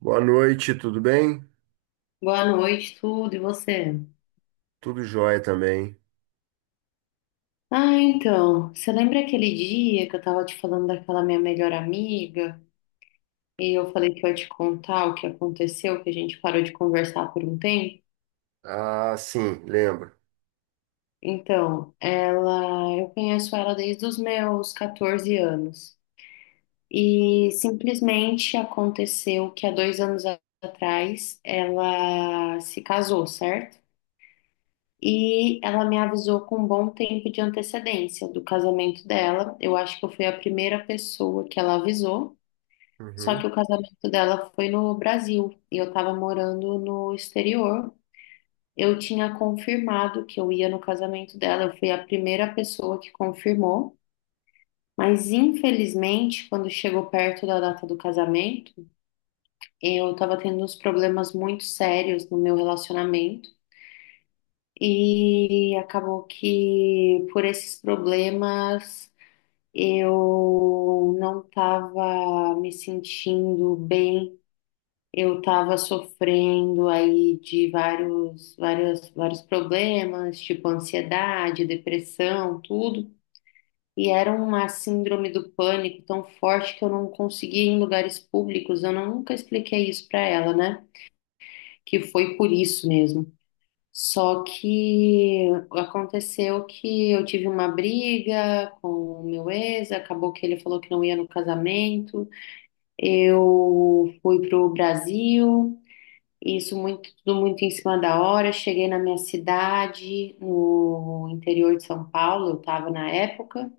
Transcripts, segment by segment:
Boa noite, tudo bem? Boa noite, tudo, e você? Tudo jóia também. Ah, então, você lembra aquele dia que eu tava te falando daquela minha melhor amiga e eu falei que eu ia te contar o que aconteceu, que a gente parou de conversar por um tempo? Ah, sim, lembro. Então, ela, eu conheço ela desde os meus 14 anos. E simplesmente aconteceu que há 2 anos atrás ela se casou, certo? E ela me avisou com um bom tempo de antecedência do casamento dela. Eu acho que eu fui a primeira pessoa que ela avisou. Só que Uhum. o casamento dela foi no Brasil e eu estava morando no exterior. Eu tinha confirmado que eu ia no casamento dela. Eu fui a primeira pessoa que confirmou. Mas infelizmente, quando chegou perto da data do casamento, eu estava tendo uns problemas muito sérios no meu relacionamento. E acabou que por esses problemas eu não estava me sentindo bem, eu estava sofrendo aí de vários, vários, vários problemas, tipo ansiedade, depressão, tudo. E era uma síndrome do pânico tão forte que eu não conseguia ir em lugares públicos. Eu nunca expliquei isso para ela, né? Que foi por isso mesmo. Só que aconteceu que eu tive uma briga com o meu ex, acabou que ele falou que não ia no casamento. Eu fui pro Brasil, isso muito, tudo muito em cima da hora. Cheguei na minha cidade, no interior de São Paulo, eu estava na época,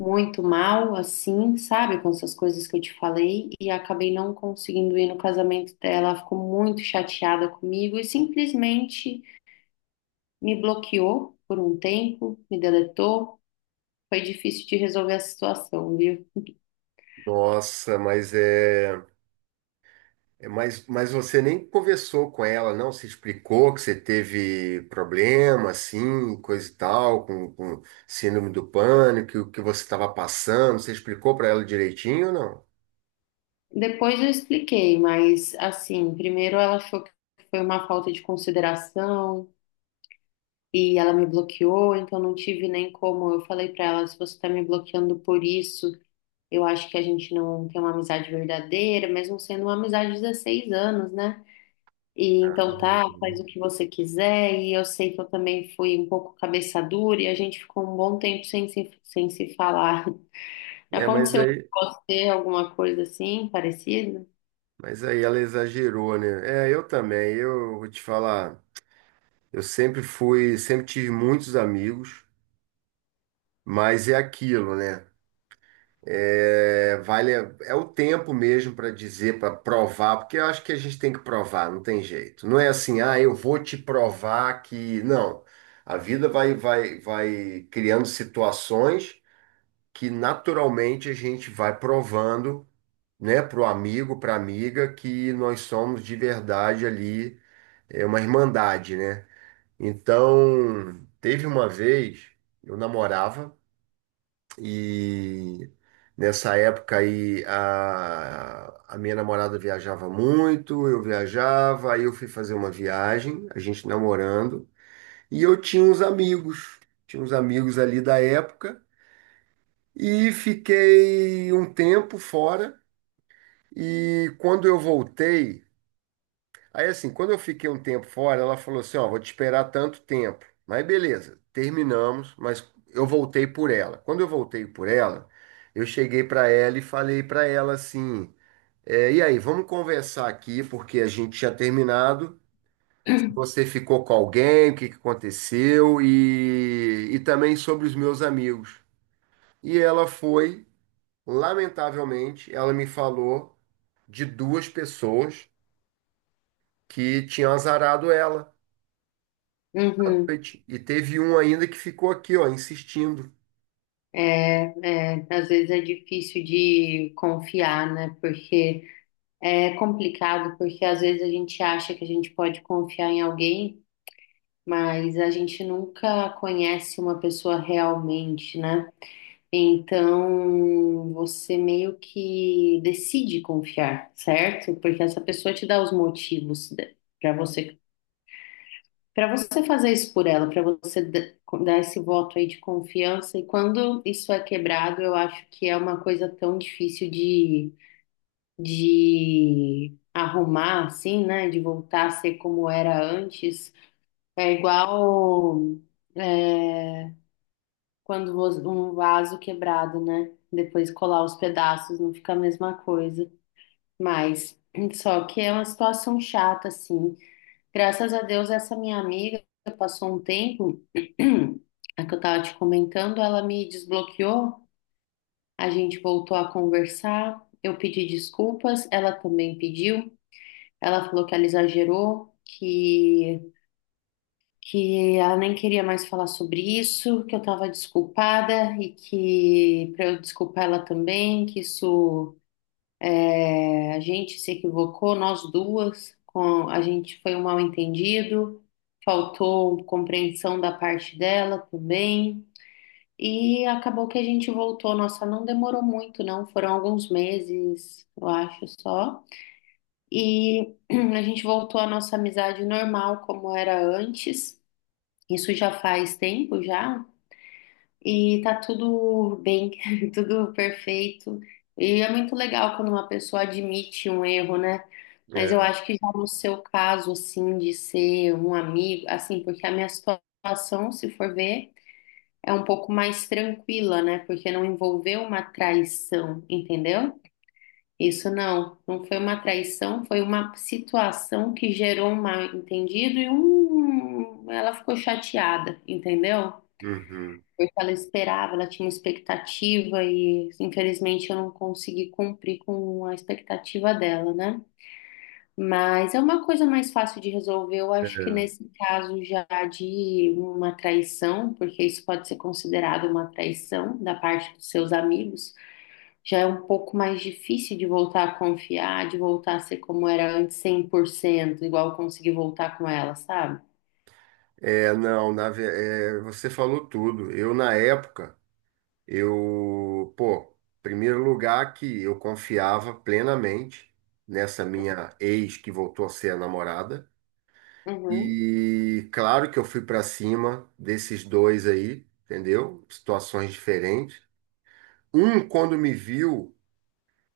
muito mal, assim, sabe, com essas coisas que eu te falei, e acabei não conseguindo ir no casamento dela. Ela ficou muito chateada comigo e simplesmente. Me bloqueou por um tempo, me deletou. Foi difícil de resolver a situação, viu? Nossa, mas você nem conversou com ela, não? Se explicou que você teve problema, assim, coisa e tal, com síndrome do pânico, que o que você estava passando, você explicou para ela direitinho ou não? Depois eu expliquei, mas assim, primeiro ela achou que foi uma falta de consideração e ela me bloqueou, então não tive nem como. Eu falei pra ela, se você tá me bloqueando por isso, eu acho que a gente não tem uma amizade verdadeira, mesmo sendo uma amizade de 16 anos, né? E Ah, então tá, faz não. o que você quiser. E eu sei que eu também fui um pouco cabeça dura e a gente ficou um bom tempo sem se falar. É, mas Aconteceu com aí, você alguma coisa assim, parecida? mas aí ela exagerou, né? É, eu também, eu vou te falar, sempre tive muitos amigos. Mas é aquilo, né? É, vale, é o tempo mesmo para dizer, para provar, porque eu acho que a gente tem que provar, não tem jeito. Não é assim, ah, eu vou te provar que. Não. A vida vai criando situações que naturalmente a gente vai provando, né, para o amigo, para a amiga, que nós somos de verdade ali, é uma irmandade, né? Então, teve uma vez, eu namorava. E nessa época aí a minha namorada viajava muito, eu viajava, aí eu fui fazer uma viagem, a gente namorando, e eu tinha uns amigos ali da época, e fiquei um tempo fora, e quando eu voltei, aí assim, quando eu fiquei um tempo fora, ela falou assim, ó, vou te esperar tanto tempo. Mas beleza, terminamos, mas eu voltei por ela. Quando eu voltei por ela, eu cheguei para ela e falei para ela assim, é, e aí, vamos conversar aqui, porque a gente tinha terminado. Se você ficou com alguém, o que que aconteceu e também sobre os meus amigos. E ela foi, lamentavelmente, ela me falou de duas pessoas que tinham azarado ela. À Uhum. noite. E teve um ainda que ficou aqui, ó, insistindo. É, é, às vezes é difícil de confiar, né? Porque é complicado, porque às vezes a gente acha que a gente pode confiar em alguém, mas a gente nunca conhece uma pessoa realmente, né? Então, você meio que decide confiar, certo? Porque essa pessoa te dá os motivos para você, para você fazer isso por ela, para você dar esse voto aí de confiança. E quando isso é quebrado, eu acho que é uma coisa tão difícil de arrumar, assim, né? De voltar a ser como era antes. É igual. é, Quando um vaso quebrado, né? Depois colar os pedaços, não fica a mesma coisa. Mas, só que é uma situação chata, assim. Graças a Deus, essa minha amiga passou um tempo, a que eu tava te comentando, ela me desbloqueou, a gente voltou a conversar, eu pedi desculpas, ela também pediu, ela falou que ela exagerou, que ela nem queria mais falar sobre isso, que eu estava desculpada e que para eu desculpar ela também, que isso a gente se equivocou, nós duas, a gente foi um mal-entendido, faltou compreensão da parte dela também. E acabou que a gente voltou. Nossa, não demorou muito, não. Foram alguns meses, eu acho só. E a gente voltou à nossa amizade normal, como era antes. Isso já faz tempo, já. E tá tudo bem, tudo perfeito. E é muito legal quando uma pessoa admite um erro, né? Mas eu É, acho que já no seu caso, assim, de ser um amigo, assim, porque a minha situação, se for ver, é um pouco mais tranquila, né? Porque não envolveu uma traição, entendeu? Isso não, não foi uma traição, foi uma situação que gerou um mal-entendido ela ficou chateada, entendeu? uhum. Porque ela esperava, ela tinha uma expectativa e infelizmente eu não consegui cumprir com a expectativa dela, né? Mas é uma coisa mais fácil de resolver, eu É, acho que nesse caso já de uma traição, porque isso pode ser considerado uma traição da parte dos seus amigos, já é um pouco mais difícil de voltar a confiar, de voltar a ser como era antes 100%, igual eu consegui voltar com ela, sabe? Não, é, você falou tudo. Eu, na época, eu, pô, primeiro lugar que eu confiava plenamente nessa minha ex que voltou a ser a namorada. Uhum, E claro que eu fui pra cima desses dois aí, entendeu? Situações diferentes. Um, quando me viu,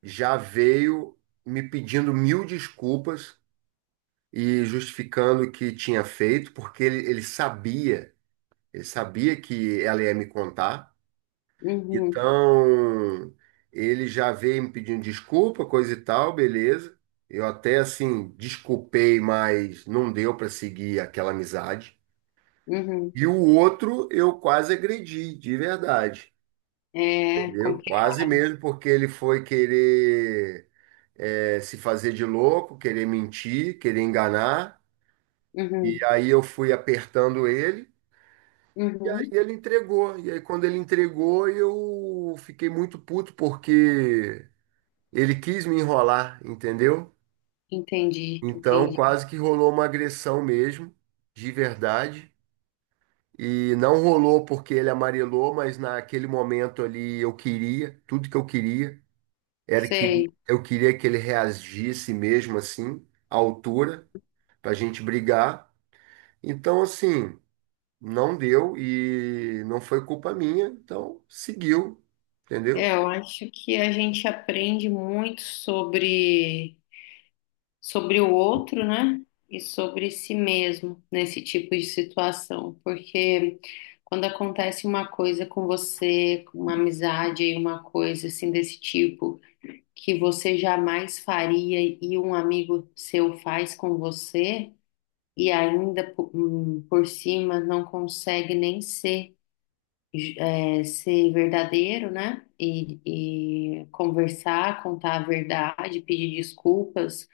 já veio me pedindo mil desculpas e justificando o que tinha feito, porque ele sabia, ele sabia que ela ia me contar. uhum, Então, ele já veio me pedindo desculpa, coisa e tal, beleza. Eu até assim desculpei, mas não deu para seguir aquela amizade. uhum. E o outro eu quase agredi, de verdade, É entendeu? complicado. Quase mesmo, porque ele foi querer se fazer de louco, querer mentir, querer enganar. E Uhum, aí eu fui apertando ele. uhum. E ele entregou. E aí, quando ele entregou, eu fiquei muito puto porque ele quis me enrolar, entendeu? Entendi, Então, entendi. quase que rolou uma agressão mesmo, de verdade. E não rolou porque ele amarelou, mas naquele momento ali tudo que eu queria era que Sei. eu queria que ele reagisse mesmo assim, à altura, pra gente brigar. Então, assim, não deu e não foi culpa minha, então seguiu, É, entendeu? eu acho que a gente aprende muito sobre o outro, né? E sobre si mesmo nesse tipo de situação, porque quando acontece uma coisa com você, com uma amizade, uma coisa assim desse tipo, que você jamais faria e um amigo seu faz com você, e ainda por cima não consegue nem ser ser verdadeiro, né? E conversar, contar a verdade, pedir desculpas.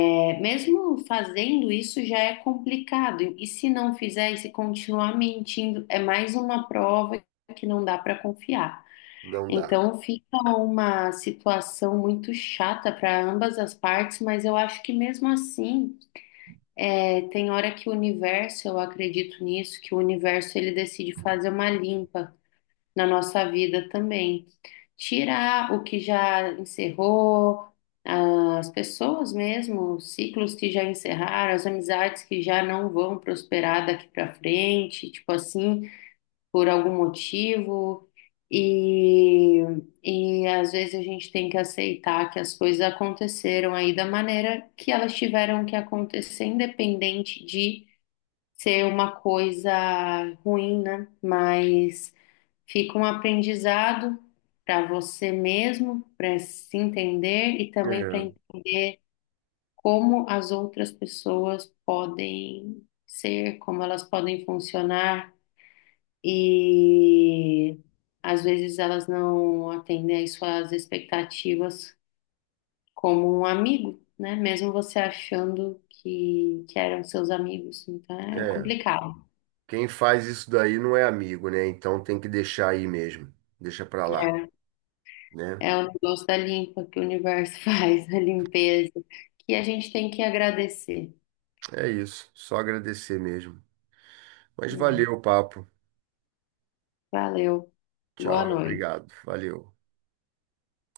É, mesmo fazendo isso já é complicado. E se não fizer, e se continuar mentindo, é mais uma prova que não dá para confiar. Não dá. Então fica uma situação muito chata para ambas as partes, mas eu acho que mesmo assim, é, tem hora que o universo, eu acredito nisso, que o universo ele decide fazer uma limpa na nossa vida também. Tirar o que já encerrou, as pessoas mesmo, os ciclos que já encerraram, as amizades que já não vão prosperar daqui para frente, tipo assim, por algum motivo. E, e às vezes a gente tem que aceitar que as coisas aconteceram aí da maneira que elas tiveram que acontecer, independente de ser uma coisa ruim, né? Mas. Fica um aprendizado para você mesmo, para se entender e também para É, como as outras pessoas podem ser, como elas podem funcionar e às vezes elas não atendem às suas expectativas como um amigo, né? Mesmo você achando que eram seus amigos, então é é. complicado. Quem faz isso daí não é amigo, né? Então tem que deixar aí mesmo. Deixa pra lá, né? É o negócio da limpa que o universo faz, a limpeza, que a gente tem que agradecer. É isso. Só agradecer mesmo. Mas Hum, valeu o papo. Valeu. Tchau, Boa noite. obrigado. Valeu.